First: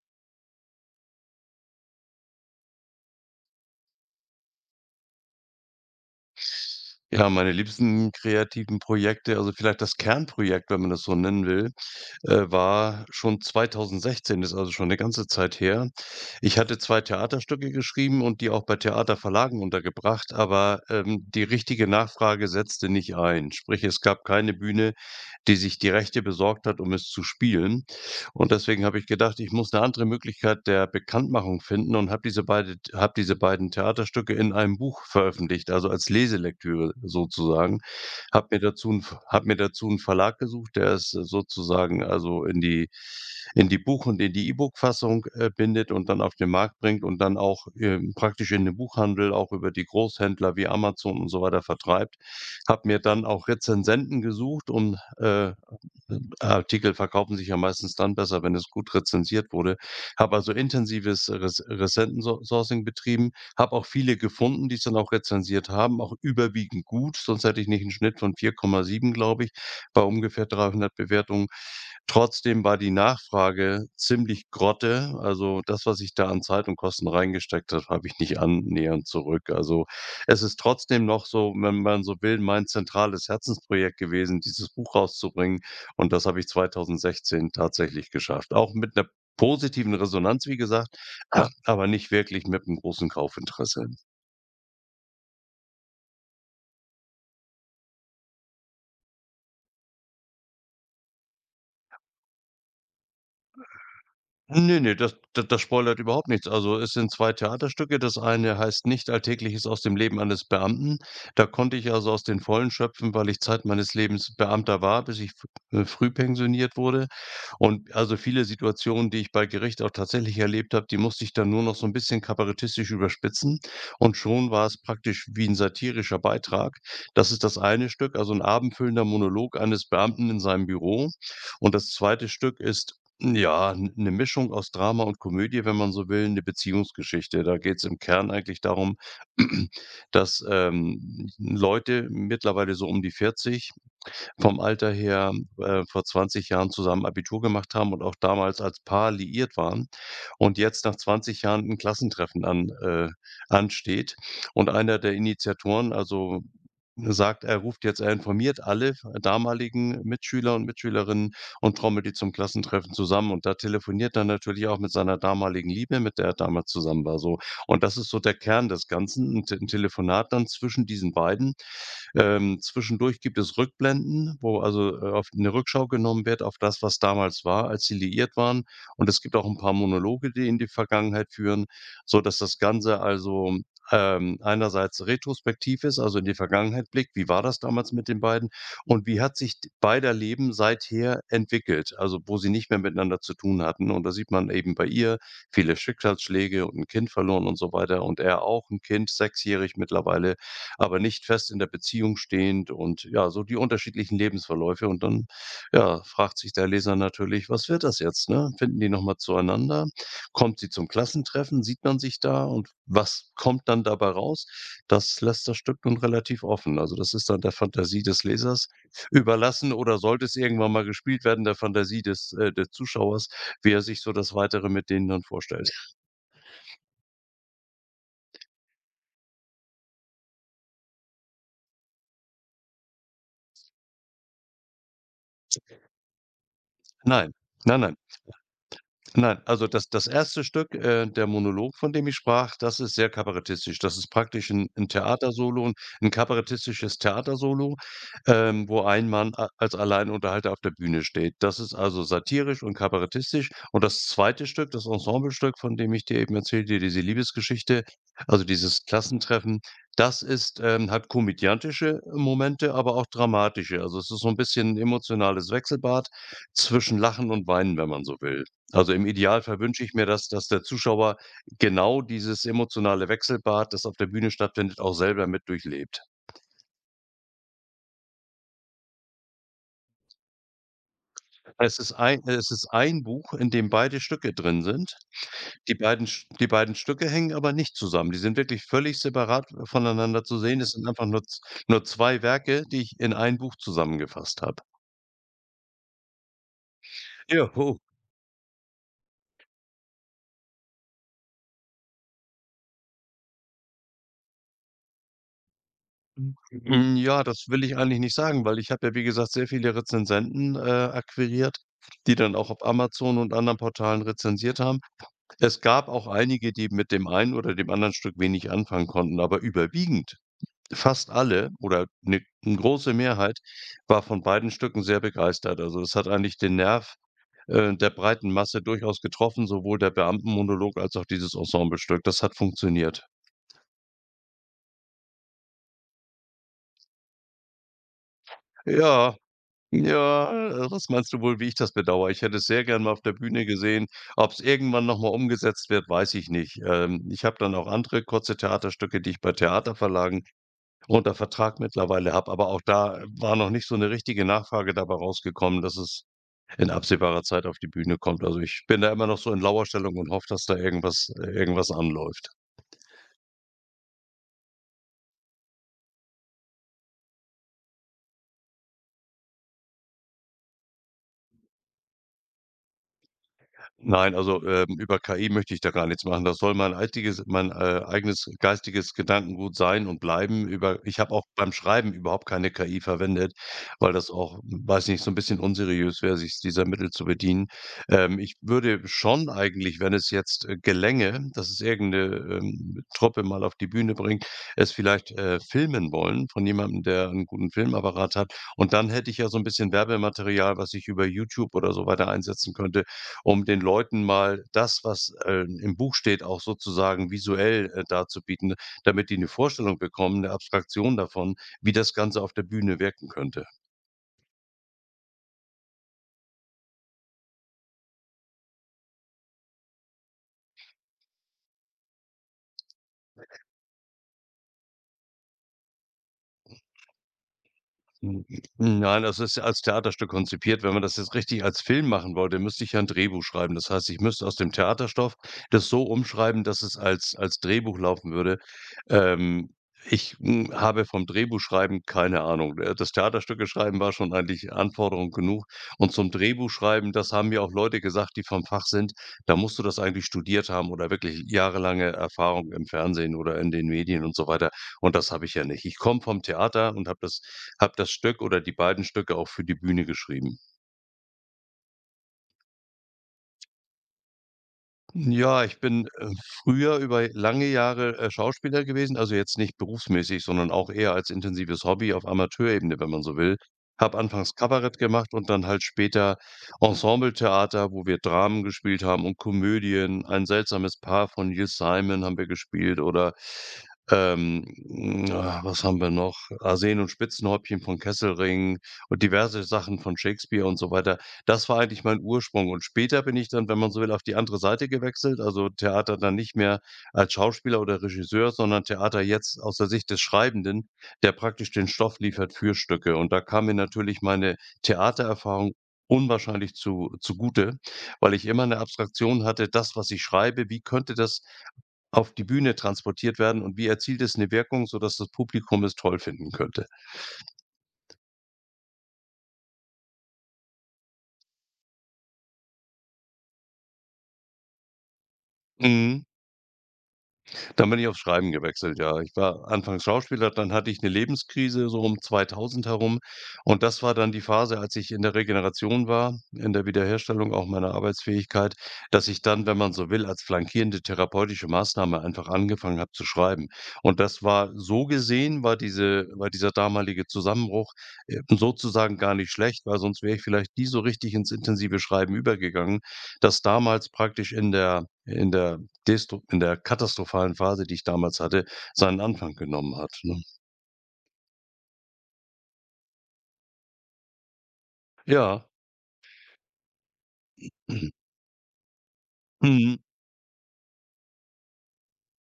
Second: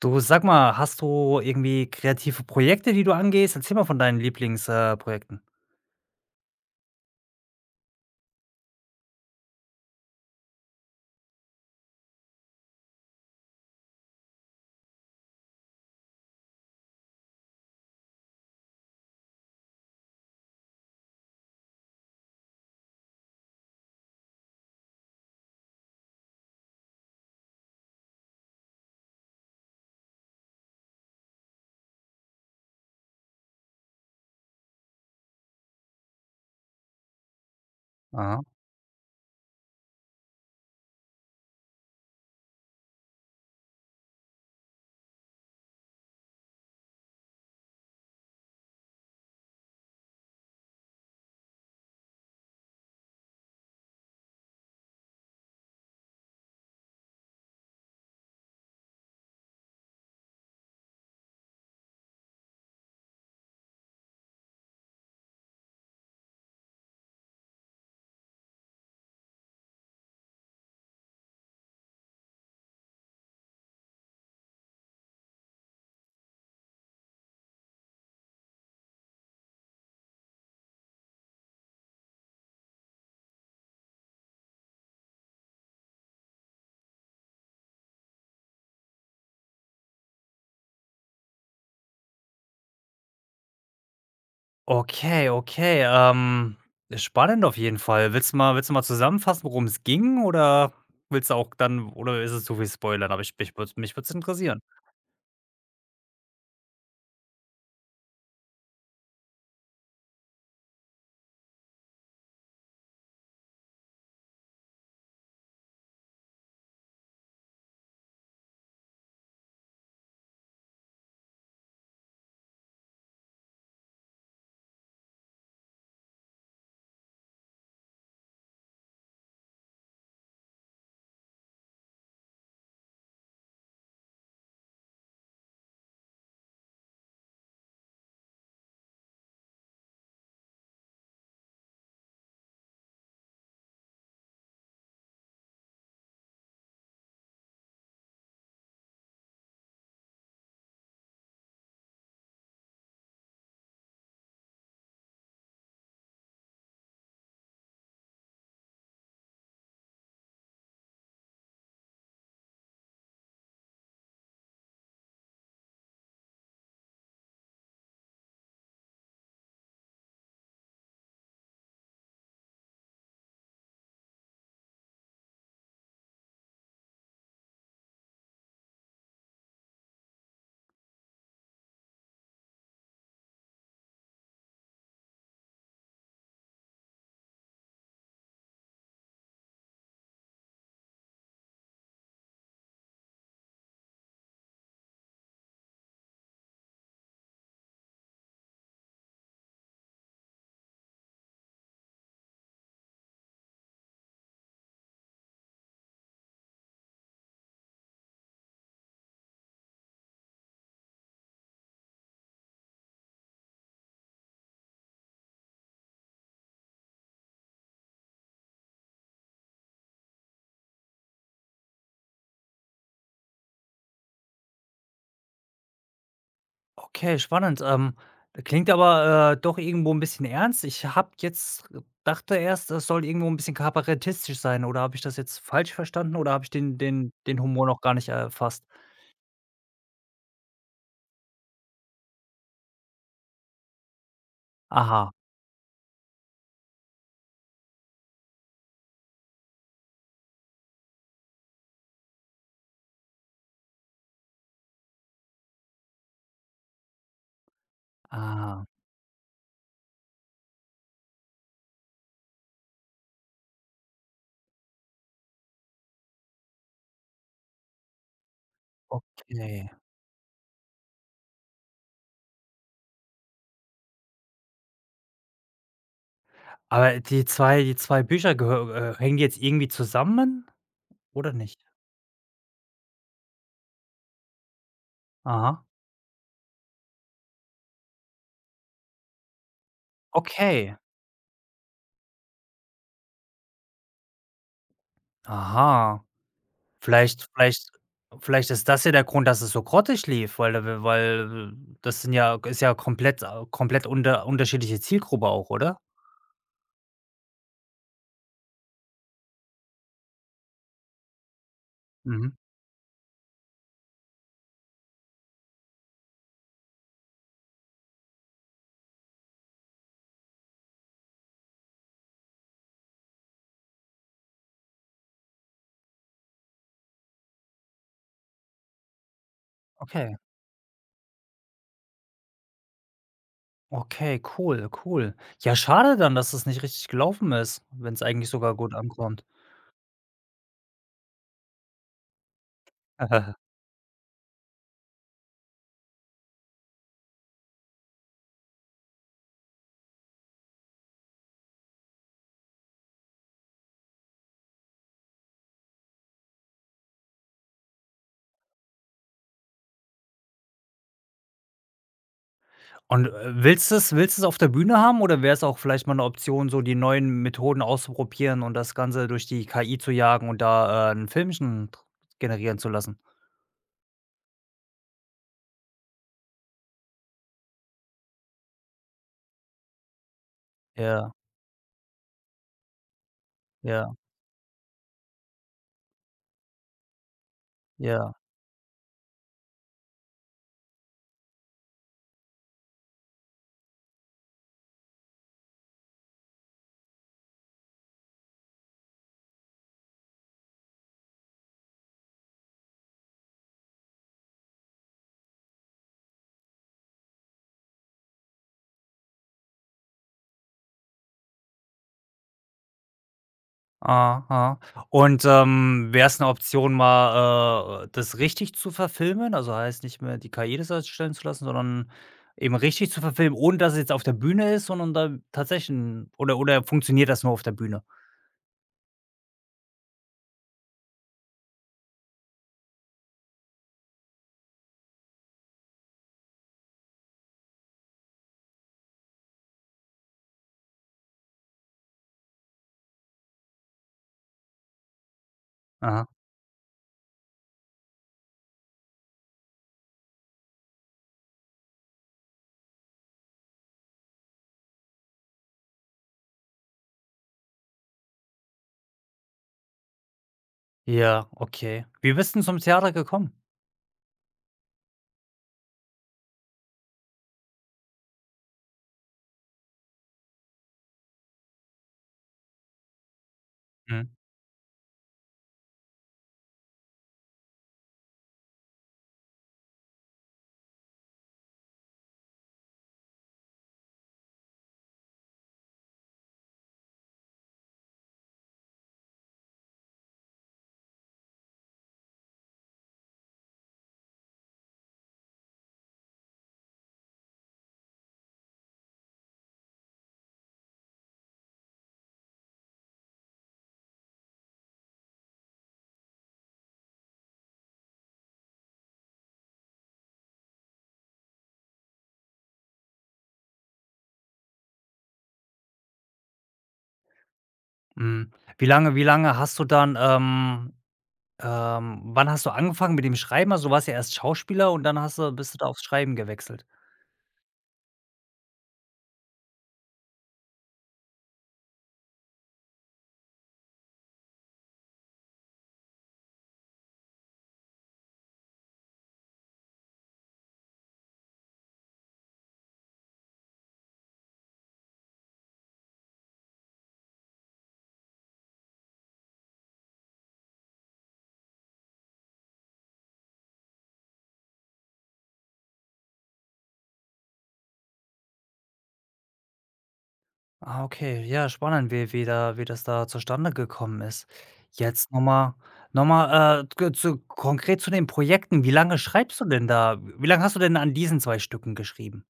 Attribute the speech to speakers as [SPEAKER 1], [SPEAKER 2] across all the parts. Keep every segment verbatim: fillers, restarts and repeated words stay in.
[SPEAKER 1] Du, sag mal, hast du irgendwie kreative Projekte, die du angehst? Erzähl mal von deinen Lieblingsprojekten. äh, Projekten.
[SPEAKER 2] Ja, meine liebsten kreativen Projekte also vielleicht das Kernprojekt, wenn man das so nennen will, äh, war schon zweitausendsechzehn, ist also schon eine ganze Zeit her. Ich hatte zwei Theaterstücke geschrieben und die auch bei Theaterverlagen untergebracht, aber, ähm, die richtige Nachfrage setzte nicht ein. Sprich, es gab keine Bühne, die sich die Rechte besorgt hat, um es zu spielen. Und deswegen habe ich gedacht, ich muss eine andere Möglichkeit der Bekanntmachung finden und habe diese beide habe diese beiden Theaterstücke in einem Buch veröffentlicht, also als Leselektüre sozusagen.
[SPEAKER 1] Aha.
[SPEAKER 2] Habe mir dazu 'n habe mir dazu 'n Verlag gesucht, der es sozusagen also in die in die Buch und in die E-Book-Fassung, äh, bindet und dann auf den Markt bringt und dann auch, ähm, praktisch in den Buchhandel auch über die Großhändler wie Amazon und so weiter vertreibt. Habe mir dann auch Rezensenten gesucht, um, äh ähm, Artikel verkaufen sich ja meistens dann besser, wenn es gut rezensiert wurde. Habe also intensives Rez rezenten Sourcing betrieben, habe auch viele gefunden, die es dann auch rezensiert haben, auch überwiegend gut, sonst hätte ich nicht einen Schnitt von vier Komma sieben, glaube ich, bei ungefähr dreihundert Bewertungen. Trotzdem war die Nachfrage ziemlich Grotte. Also, das, was ich da an Zeit und Kosten reingesteckt habe, habe ich nicht annähernd zurück. Also, es ist trotzdem noch so, wenn man so will, mein zentrales Herzensprojekt gewesen, dieses Buch rauszubringen. Und das habe ich zwanzig sechzehn tatsächlich geschafft. Auch mit einer positiven Resonanz, wie gesagt, a aber nicht wirklich mit einem großen Kaufinteresse.
[SPEAKER 1] Okay, okay, ähm, spannend auf jeden Fall. Willst du mal willst du mal zusammenfassen, worum es ging oder willst du auch dann oder ist es zu viel spoilern? Aber ich mich würde mich würde interessieren.
[SPEAKER 2] Ne, ne, das da das spoilert überhaupt nichts. Also, es sind zwei Theaterstücke. Das eine heißt „Nicht Alltägliches aus dem Leben eines Beamten“. Da konnte ich also aus den Vollen schöpfen, weil ich Zeit meines Lebens Beamter war, bis ich f äh, früh pensioniert wurde. Und also, viele Situationen, die ich bei Gericht auch tatsächlich erlebt habe, die musste ich dann nur noch so ein bisschen kabarettistisch überspitzen. Und schon war es praktisch wie ein satirischer Beitrag. Das ist das eine Stück, also ein abendfüllender Monolog eines Beamten in seinem Büro. Und das zweite Stück ist ja, eine Mischung aus Drama und Komödie, wenn man so will, eine Beziehungsgeschichte. Da geht es im Kern eigentlich darum, dass, ähm, Leute mittlerweile so um die vierzig vom Alter her, äh, vor zwanzig Jahren zusammen Abitur gemacht haben und auch damals als Paar liiert waren und jetzt nach zwanzig Jahren ein Klassentreffen an äh, ansteht. Und einer der Initiatoren, also sagt, er ruft jetzt er informiert alle damaligen Mitschüler und Mitschülerinnen und trommelt die zum Klassentreffen zusammen. Und da telefoniert er natürlich auch mit seiner damaligen Liebe, mit der er damals zusammen war, so. Und das ist so der Kern des Ganzen, ein Te 'n Telefonat dann zwischen diesen beiden. Ähm, zwischendurch gibt es Rückblenden, wo also, äh, auf 'ne Rückschau genommen wird auf das, was damals war, als sie liiert waren. Und es gibt auch ein paar Monologe, die in die Vergangenheit führen, so dass das Ganze also ähm, einerseits retrospektiv ist, also in die Vergangenheit blickt, wie war das damals mit den beiden und wie hat sich d- beider Leben seither entwickelt, also wo sie nicht mehr miteinander zu tun hatten. Und da sieht man eben bei ihr viele Schicksalsschläge und ein Kind verloren und so weiter und er auch ein Kind, sechsjährig mittlerweile, aber nicht fest in der Beziehung stehend und ja, so die unterschiedlichen Lebensverläufe. Und dann ja, fragt sich der Leser natürlich, was wird das jetzt? Ne? Finden die nochmal zueinander? Kommt sie zum Klassentreffen? Sieht man sich da? Und was kommt dann dabei raus? Das lässt das Stück nun relativ offen. Also, das ist dann der Fantasie des Lesers überlassen oder sollte es irgendwann mal gespielt werden, der Fantasie des äh, des Zuschauers, wie er sich so das Weitere mit denen dann vorstellt.
[SPEAKER 1] Okay, spannend. Ähm, klingt aber, äh, doch irgendwo ein bisschen ernst. Ich habe jetzt dachte erst, das soll irgendwo ein bisschen kabarettistisch sein, oder habe ich das jetzt falsch verstanden, oder habe ich den den
[SPEAKER 2] Nein,
[SPEAKER 1] den Humor
[SPEAKER 2] nein,
[SPEAKER 1] noch gar
[SPEAKER 2] nein.
[SPEAKER 1] nicht erfasst?
[SPEAKER 2] Nein, also das das erste. Stück, äh, der Monolog, von dem ich sprach, das ist sehr kabarettistisch. Das ist praktisch ein 'n
[SPEAKER 1] Aha,
[SPEAKER 2] Theatersolo, ein kabarettistisches Theatersolo, ähm, wo ein Mann a als Alleinunterhalter auf der Bühne steht. Das ist also satirisch und kabarettistisch. Und das zweite Stück, das Ensemblestück, von dem ich dir eben erzählte, diese Liebesgeschichte, also
[SPEAKER 1] ah,
[SPEAKER 2] dieses Klassentreffen, das ist ähm, hat komödiantische Momente, aber auch dramatische. Also, es ist so ein bisschen ein emotionales Wechselbad zwischen Lachen und Weinen, wenn man so will. Also, im Idealfall
[SPEAKER 1] okay.
[SPEAKER 2] wünsche ich mir dass dass der Zuschauer genau dieses emotionale Wechselbad, das auf der Bühne stattfindet, auch selber mit durchlebt.
[SPEAKER 1] Aber die zwei die zwei Bücher gehö äh, hängen die jetzt irgendwie zusammen oder nicht?
[SPEAKER 2] Es ist ein es ist ein Buch, in dem beide Stücke drin sind.
[SPEAKER 1] Aha,
[SPEAKER 2] Die beiden Sch die beiden Stücke hängen aber nicht zusammen. Die sind wirklich völlig separat äh, voneinander zu sehen. Es
[SPEAKER 1] okay.
[SPEAKER 2] sind einfach nur z nur zwei Werke, die ich in ein Buch zusammengefasst habe.
[SPEAKER 1] Aha. Vielleicht
[SPEAKER 2] Ja,
[SPEAKER 1] vielleicht
[SPEAKER 2] oh.
[SPEAKER 1] vielleicht ist das ja der Grund, dass es so grottig lief, weil da weil das sind ja ist ja komplett komplett unter unterschiedliche Zielgruppe auch, oder?
[SPEAKER 2] Hm, ja, das will ich eigentlich nicht sagen, weil ich habe ja, wie gesagt, sehr viele Rezensenten, äh, akquiriert, die
[SPEAKER 1] Mhm.
[SPEAKER 2] dann auch auf Amazon und anderen Portalen rezensiert haben. Es gab auch einige, die mit dem einen oder dem anderen Stück wenig anfangen konnten, aber überwiegend, fast alle oder eine große Mehrheit war von beiden Stücken sehr begeistert. Also, das hat eigentlich den Nerv, äh, der breiten Masse durchaus getroffen, sowohl der
[SPEAKER 1] Okay,
[SPEAKER 2] Beamtenmonolog als auch dieses Ensemblestück. Das hat funktioniert.
[SPEAKER 1] okay, cool, cool. Ja, schade dann, dass es nicht richtig gelaufen ist, wenn es eigentlich sogar gut
[SPEAKER 2] Ja,
[SPEAKER 1] ankommt.
[SPEAKER 2] ja, äh, was meinst du wohl, wie ich das bedauere? Ich hätte es sehr gern mal auf der Bühne gesehen. Ob es irgendwann noch mal umgesetzt wird, weiß ich nicht. Ähm, ich habe dann auch andere kurze Theaterstücke, die ich bei Theaterverlagen unter Vertrag mittlerweile habe, aber auch da äh, war noch nicht so 'ne richtige Nachfrage dabei rausgekommen, dass es in absehbarer Zeit auf die Bühne kommt. Also, ich bin da immer noch so in Lauerstellung und hoffe, dass da irgendwas äh, irgendwas anläuft.
[SPEAKER 1] Und, äh, willst du es, willst du's auf der Bühne haben oder wäre es auch vielleicht mal eine Option, so die neuen Methoden auszuprobieren und das Ganze durch die K I zu jagen und da, äh, 'n Filmchen dr generieren zu lassen?
[SPEAKER 2] Nein, also, ähm, über K I möchte ich da gar nichts machen. Das soll mein einziges mein, äh, eigenes geistiges Gedankengut sein und bleiben. Über ich habe
[SPEAKER 1] Ja,
[SPEAKER 2] auch beim Schreiben überhaupt keine K I verwendet, weil
[SPEAKER 1] ja,
[SPEAKER 2] das auch, hm, weiß nicht, so ein bisschen unseriös wäre, sich dieser Mittel zu bedienen.
[SPEAKER 1] ja.
[SPEAKER 2] Ähm, ich würde schon eigentlich, wenn es jetzt, äh, gelänge, dass es irgendeine ähm, Truppe mal auf die Bühne bringt, es vielleicht, äh, filmen wollen von jemandem, der einen guten Filmapparat hat. Und dann hätte ich ja so ein bisschen Werbematerial, was ich über YouTube oder so weiter einsetzen könnte, um den Leuten mal das, was, äh, im Buch steht, auch sozusagen visuell, äh, darzubieten, damit die eine Vorstellung bekommen, eine Abstraktion davon, wie das Ganze auf der Bühne wirken könnte.
[SPEAKER 1] Ah, ah. Und, ähm, wäre es eine Option, mal, äh, das richtig zu verfilmen? Also, heißt nicht mehr die K I das erstellen zu lassen, sondern eben richtig zu verfilmen, ohne dass es jetzt auf der Bühne ist, sondern da tatsächlich 'n oder oder funktioniert das nur auf der Bühne?
[SPEAKER 2] Hm, nein, das ist ja als Theaterstück konzipiert. Wenn man das jetzt richtig als Film machen wollte, müsste ich ja 'n Drehbuch schreiben. Das heißt, ich müsste aus dem Theaterstoff das so umschreiben, dass es als als Drehbuch laufen würde. Ähm, Ich, hm, habe vom Drehbuchschreiben keine Ahnung. Äh, das Theaterstücke schreiben war schon eigentlich Anforderung genug. Und
[SPEAKER 1] Aha.
[SPEAKER 2] zum Drehbuchschreiben, das haben mir auch Leute gesagt, die vom Fach sind, da musst du das eigentlich studiert haben oder wirklich jahrelange Erfahrung im Fernsehen oder in den Medien und so weiter. Und das habe ich ja nicht. Ich komme vom Theater und habe das habe das Stück oder die beiden Stücke auch für die Bühne geschrieben.
[SPEAKER 1] Ja, okay. Wie bist du zum Theater gekommen?
[SPEAKER 2] Ja, ich bin, äh, früher über lange Jahre, äh, Schauspieler gewesen, also jetzt nicht berufsmäßig, sondern auch eher als intensives Hobby auf Amateurebene, wenn man so will. Habe
[SPEAKER 1] Mhm,
[SPEAKER 2] anfangs Kabarett gemacht und dann halt später Ensembletheater, wo wir Dramen gespielt haben und Komödien. „Ein seltsames Paar“ von Neil Simon haben wir gespielt oder, ähm, mm, ah, was haben wir noch? „Arsen und Spitzenhäubchen“ von Kesselring und diverse Sachen von Shakespeare und so weiter. Das war eigentlich mein Ursprung und später bin ich dann, wenn man so will, auf die andere Seite gewechselt, also Theater dann nicht mehr als Schauspieler oder Regisseur, sondern Theater jetzt aus der Sicht des Schreibenden, der praktisch den Stoff liefert für Stücke. Und da kam mir natürlich meine Theatererfahrung unwahrscheinlich zu zugute, weil ich immer eine Abstraktion hatte, das, was ich schreibe, wie könnte das auf die Bühne transportiert werden und wie erzielt es eine Wirkung, sodass das Publikum es toll finden könnte.
[SPEAKER 1] mhm. Wie lange wie lange hast du dann, ähm ähm wann hast du angefangen mit dem Schreiben? Also, du warst ja erst Schauspieler und dann hast du bist du da aufs
[SPEAKER 2] Mhm.
[SPEAKER 1] Schreiben gewechselt?
[SPEAKER 2] Dann bin ich aufs Schreiben gewechselt, ja. Ich war anfangs Schauspieler, dann hatte ich eine Lebenskrise so um zweitausend herum und das war dann die Phase, als ich in der Regeneration war, in der Wiederherstellung auch meiner Arbeitsfähigkeit, dass ich dann, wenn man so will, als flankierende therapeutische Maßnahme einfach angefangen habe zu schreiben. Und das war so gesehen war diese war dieser damalige Zusammenbruch, äh, sozusagen gar nicht schlecht, weil sonst wäre ich vielleicht nie so richtig ins intensive Schreiben übergegangen. Das damals praktisch in der in der Destru in der katastrophalen Phase, die ich damals hatte, seinen Anfang genommen hat, ne?
[SPEAKER 1] Ah, okay. Ja, spannend, wie wie da wie das da zustande gekommen ist. Jetzt
[SPEAKER 2] Ja.
[SPEAKER 1] nochmal noch mal noch mal, äh, k zu konkret
[SPEAKER 2] Mhm.
[SPEAKER 1] zu den Projekten. Wie lange schreibst du denn da? Wie lange hast du denn an diesen zwei Stücken geschrieben?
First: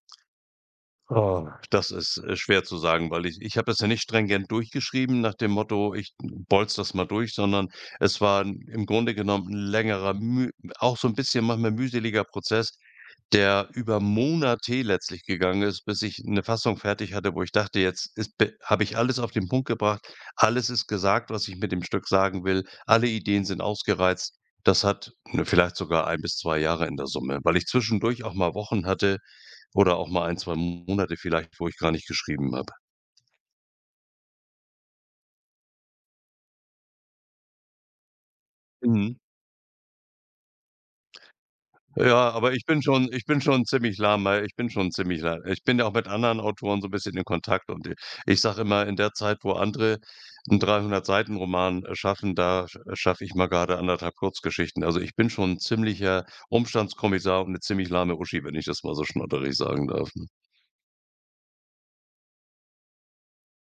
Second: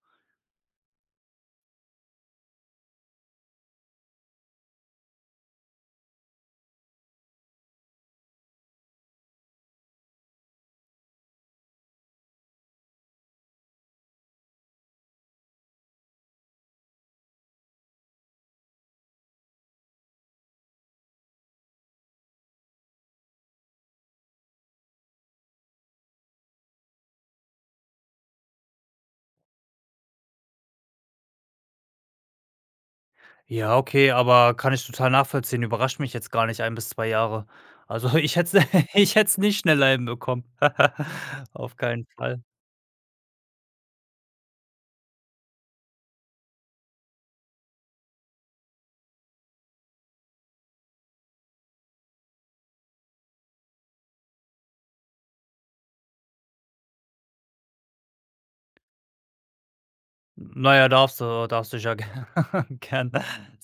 [SPEAKER 2] Oh, das ist, äh, schwer zu sagen, weil ich ich habe es ja nicht stringent durchgeschrieben nach dem Motto: „Ich bolz das mal durch“, sondern es war 'n im Grunde genommen ein längerer, müh auch so ein bisschen manchmal mühseliger Prozess, der über Monate letztlich gegangen ist, bis ich eine Fassung fertig hatte, wo ich dachte: „Jetzt ist habe ich alles auf den Punkt gebracht. Alles ist gesagt, was ich mit dem Stück sagen will. Alle Ideen sind ausgereizt.“ Das hat, ne, vielleicht sogar ein bis zwei Jahre in der Summe, weil ich zwischendurch auch mal Wochen hatte oder auch mal ein zwei Monate vielleicht, wo ich gar nicht geschrieben habe.
[SPEAKER 1] Ja, okay, aber kann ich total nachvollziehen. Überrascht mich jetzt gar nicht ein bis zwei Jahre. Also, ich hätte es ich
[SPEAKER 2] Mhm.
[SPEAKER 1] hätte es nicht schneller hinbekommen. Auf keinen
[SPEAKER 2] Ja,
[SPEAKER 1] Fall.
[SPEAKER 2] aber ich bin schon ich bin schon ziemlich lahmer ich bin schon ziemlich la ich bin ja auch mit anderen Autoren so ein bisschen in Kontakt und i ich sage immer, in der Zeit, wo andere 'n dreihundert Seiten Roman schaffen, da schaffe ich mal gerade anderthalb Kurzgeschichten. Also, ich bin schon 'n ziemlicher Umstandskommissar und eine ziemlich lahme Uschi, wenn ich das mal so schnodderig sagen darf, ne?
[SPEAKER 1] Na ja, darfst du darfst dich ja gerne gern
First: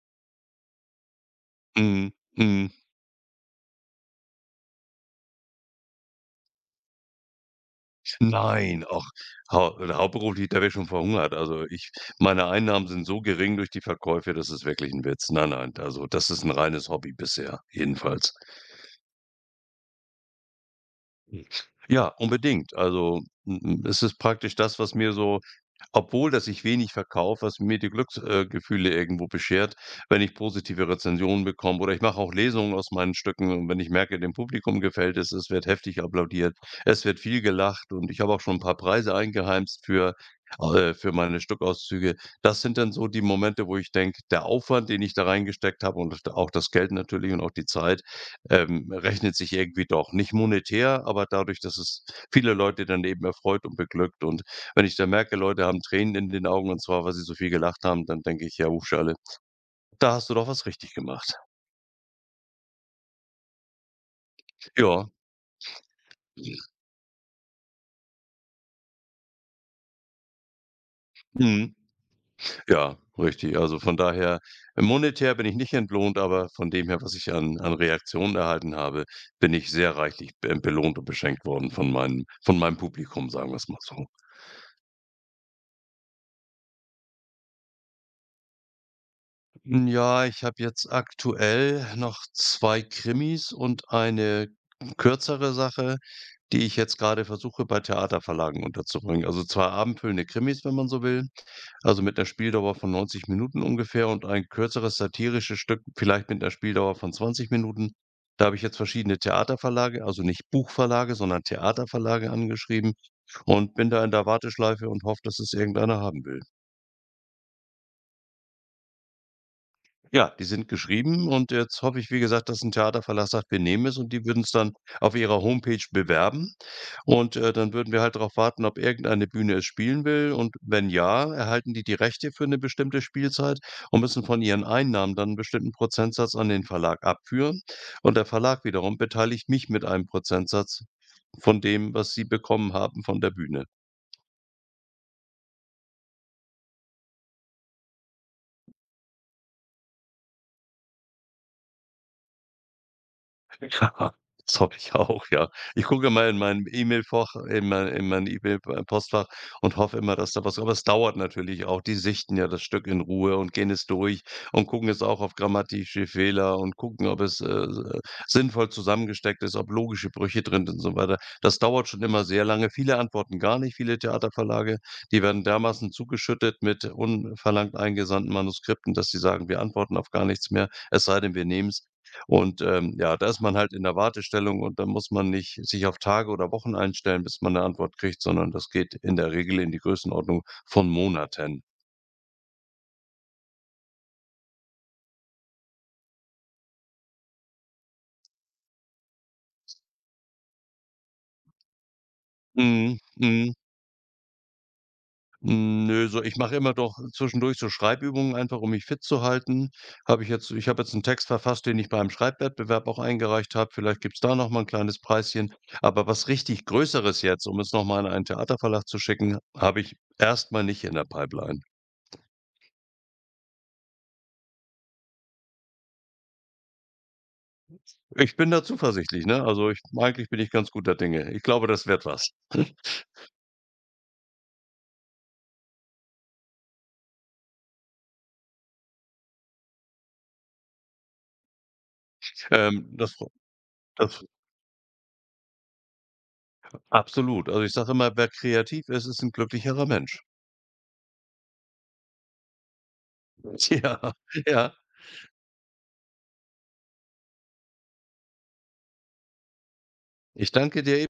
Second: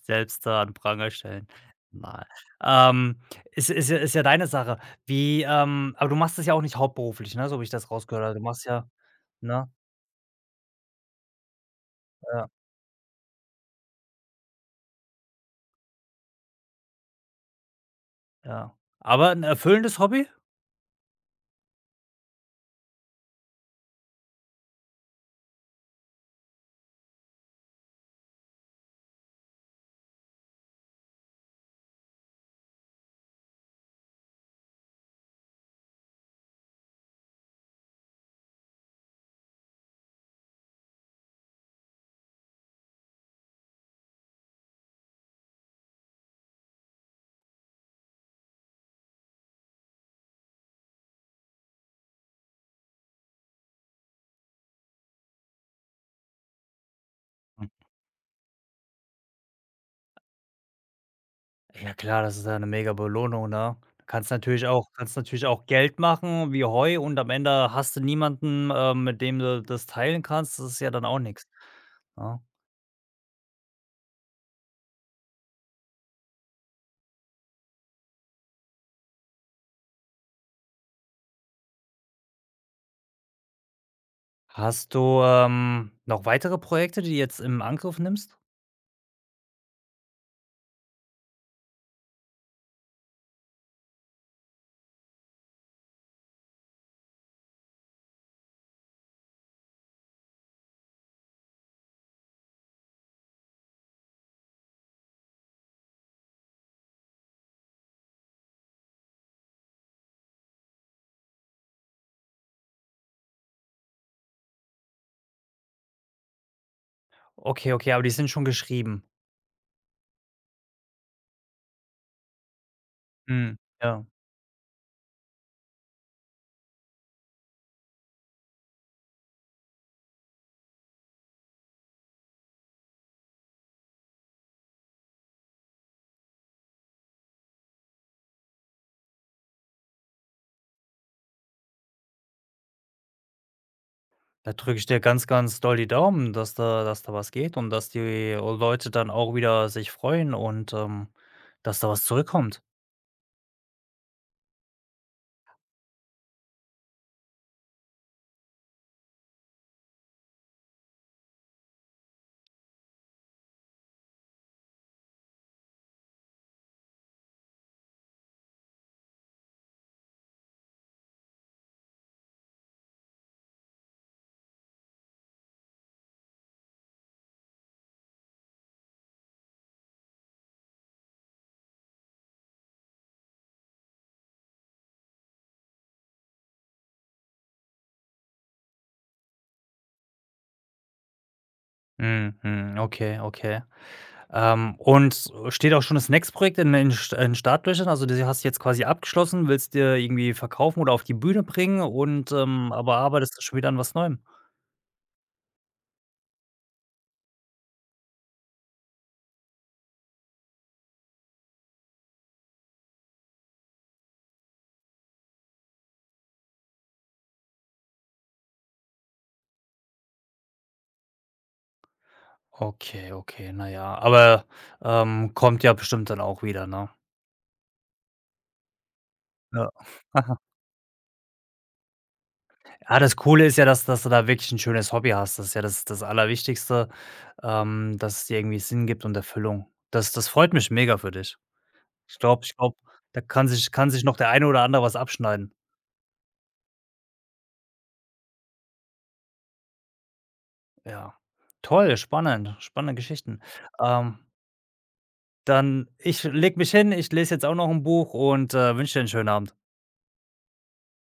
[SPEAKER 1] selbst da an den Pranger stellen.
[SPEAKER 2] Mhm,
[SPEAKER 1] Nein.
[SPEAKER 2] mhm.
[SPEAKER 1] Ähm, ist ist ja ist ja deine Sache. Wie, ähm aber du machst das ja auch nicht hauptberuflich, ne, so wie ich das rausgehört habe. Du machst
[SPEAKER 2] Nein,
[SPEAKER 1] ja,
[SPEAKER 2] auch
[SPEAKER 1] ne?
[SPEAKER 2] hau oder hauptberuflich, da wäre ich schon verhungert. Also, ich meine
[SPEAKER 1] Ja,
[SPEAKER 2] Einnahmen sind so gering durch die Verkäufe, das ist wirklich 'n Witz. Nein, nein, also, das ist 'n reines Hobby bisher, jedenfalls.
[SPEAKER 1] ja. Aber ein erfüllendes Hobby?
[SPEAKER 2] Ja, unbedingt. Also, m m es ist praktisch das, was mir so obwohl, dass ich wenig verkaufe, was mir die Glücksgefühle äh, Gefühle irgendwo beschert, wenn ich positive Rezensionen bekomme oder ich mache auch Lesungen aus meinen Stücken und wenn ich merke, dem Publikum gefällt es, es wird heftig applaudiert, es wird viel gelacht und ich habe auch schon ein paar Preise eingeheimst für äh, für meine Stückauszüge. Das sind dann so die Momente, wo ich denke, der Aufwand, den ich da reingesteckt habe und auch das Geld natürlich und auch die Zeit, ähm, rechnet sich irgendwie doch. Nicht monetär, aber dadurch, dass es viele Leute dann eben erfreut und beglückt. Und wenn ich dann merke, Leute haben Tränen in den Augen und zwar, weil sie so viel
[SPEAKER 1] Hm.
[SPEAKER 2] gelacht haben, dann denke ich, ja, Hufschale, da hast du doch was richtig gemacht.
[SPEAKER 1] Ja klar, das ist ja 'ne mega Belohnung, ne? Du kannst natürlich auch
[SPEAKER 2] Ja,
[SPEAKER 1] kannst natürlich auch Geld machen wie Heu und am Ende hast du niemanden, ähm, mit dem du das teilen kannst. Das ist ja dann auch nichts,
[SPEAKER 2] mhm,
[SPEAKER 1] ne?
[SPEAKER 2] ja, richtig. Also von daher, monetär bin ich nicht entlohnt, aber von dem her, was ich an, an Reaktionen erhalten habe, bin ich sehr reichlich be belohnt und beschenkt worden von meinem, von meinem Publikum, sagen wir es mal so.
[SPEAKER 1] Hast du, ähm, noch weitere Projekte, die du jetzt im Angriff nimmst?
[SPEAKER 2] Hm, ja, ich habe jetzt aktuell noch zwei Krimis und eine kürzere Sache, die ich jetzt gerade versuche, bei Theaterverlagen unterzubringen. Also zwei abendfüllende Krimis, wenn man so will, also mit einer Spieldauer von neunzig Minuten ungefähr und ein kürzeres satirisches Stück vielleicht mit einer Spieldauer von zwanzig Minuten. Da habe ich jetzt verschiedene Theaterverlage, also nicht Buchverlage, sondern Theaterverlage angeschrieben und bin da in der Warteschleife und hoffe, dass es irgendeiner haben will.
[SPEAKER 1] Okay, okay, aber die sind schon geschrieben.
[SPEAKER 2] Ja, die sind geschrieben und jetzt hoffe ich, wie gesagt, dass 'n Theaterverlag sagt: „Wir
[SPEAKER 1] Mhm,
[SPEAKER 2] nehmen es“,
[SPEAKER 1] ja.
[SPEAKER 2] und die würden es dann auf ihrer Homepage bewerben. Und, äh, dann würden wir halt darauf warten, ob irgendeine Bühne es spielen will. Und wenn ja, erhalten die die Rechte für eine bestimmte Spielzeit und müssen von ihren Einnahmen dann einen bestimmten Prozentsatz an den Verlag abführen. Und der Verlag wiederum beteiligt mich mit einem Prozentsatz von dem, was sie bekommen haben von der Bühne.
[SPEAKER 1] Da drücke ich dir ganz, ganz doll die Daumen, dass da dass da was geht und dass die Leute dann auch wieder sich freuen und, ähm, dass da was zurückkommt.
[SPEAKER 2] Das hoffe ich auch, ja. Ich gucke immer in meinem E-Mail-Fach in mein in mein E-Mail äh, Postfach und hoffe immer, dass da was aber es dauert natürlich auch. Die sichten ja das Stück in Ruhe und gehen es durch und gucken es auch auf grammatische Fehler und gucken, ob es, äh, sinnvoll zusammengesteckt ist, ob logische Brüche drin sind und so weiter. Das dauert schon immer sehr lange. Viele antworten gar nicht, viele Theaterverlage. Die werden dermaßen zugeschüttet mit unverlangt eingesandten Manuskripten, dass sie sagen: „Wir antworten auf gar nichts mehr, es sei denn, wir nehmen's.“ Und, ähm, ja, da ist man halt in der Wartestellung und da muss man nicht sich auf Tage oder Wochen einstellen, bis man eine Antwort kriegt, sondern das geht in der Regel in die Größenordnung von Monaten.
[SPEAKER 1] Mhm, okay, okay. Ähm, und steht auch schon das next Projekt in in St in Startlöchern? Also, das hast du jetzt quasi abgeschlossen, willst dir irgendwie verkaufen oder auf die Bühne bringen und, ähm aber
[SPEAKER 2] Mhm,
[SPEAKER 1] arbeitest du
[SPEAKER 2] mhm,
[SPEAKER 1] schon wieder an was Neuem?
[SPEAKER 2] hm, nö, so ich mache immer doch zwischendurch so Schreibübungen einfach, um mich fit zu halten. Habe ich jetzt Ich habe jetzt einen Text verfasst, den ich beim Schreibwettbewerb auch eingereicht habe. Vielleicht gibt's da noch mal ein kleines Preischen. Aber was richtig Größeres jetzt, um es noch mal an einen Theaterverlag zu schicken, habe ich erstmal nicht in der Pipeline.
[SPEAKER 1] Okay, okay, na ja, aber, ähm, kommt ja bestimmt dann auch wieder, ne?
[SPEAKER 2] Ich bin da zuversichtlich, ne? Also,
[SPEAKER 1] Ja.
[SPEAKER 2] ich eigentlich bin ich ganz guter Dinge. Ich glaube, das wird was.
[SPEAKER 1] Ja, das Coole ist ja, dass dass du da wirklich ein schönes Hobby hast. Das ist ja das das Allerwichtigste, ähm, dass es dir irgendwie Sinn gibt und Erfüllung. Das das freut mich mega für dich. Ich glaube ich glaube,
[SPEAKER 2] Ähm, das
[SPEAKER 1] da kann sich kann sich noch
[SPEAKER 2] das
[SPEAKER 1] der eine oder andere was abschneiden.
[SPEAKER 2] absolut. Also, ich sage immer: „Wer kreativ ist, ist ein glücklicherer Mensch.“
[SPEAKER 1] Ja. Toll, spannend, spannende Geschichten.
[SPEAKER 2] Ja,
[SPEAKER 1] Ähm,
[SPEAKER 2] ja.
[SPEAKER 1] dann ich lege mich hin, ich lese jetzt auch noch ein Buch und, äh, wünsche dir einen schönen Abend.
[SPEAKER 2] Ich danke dir e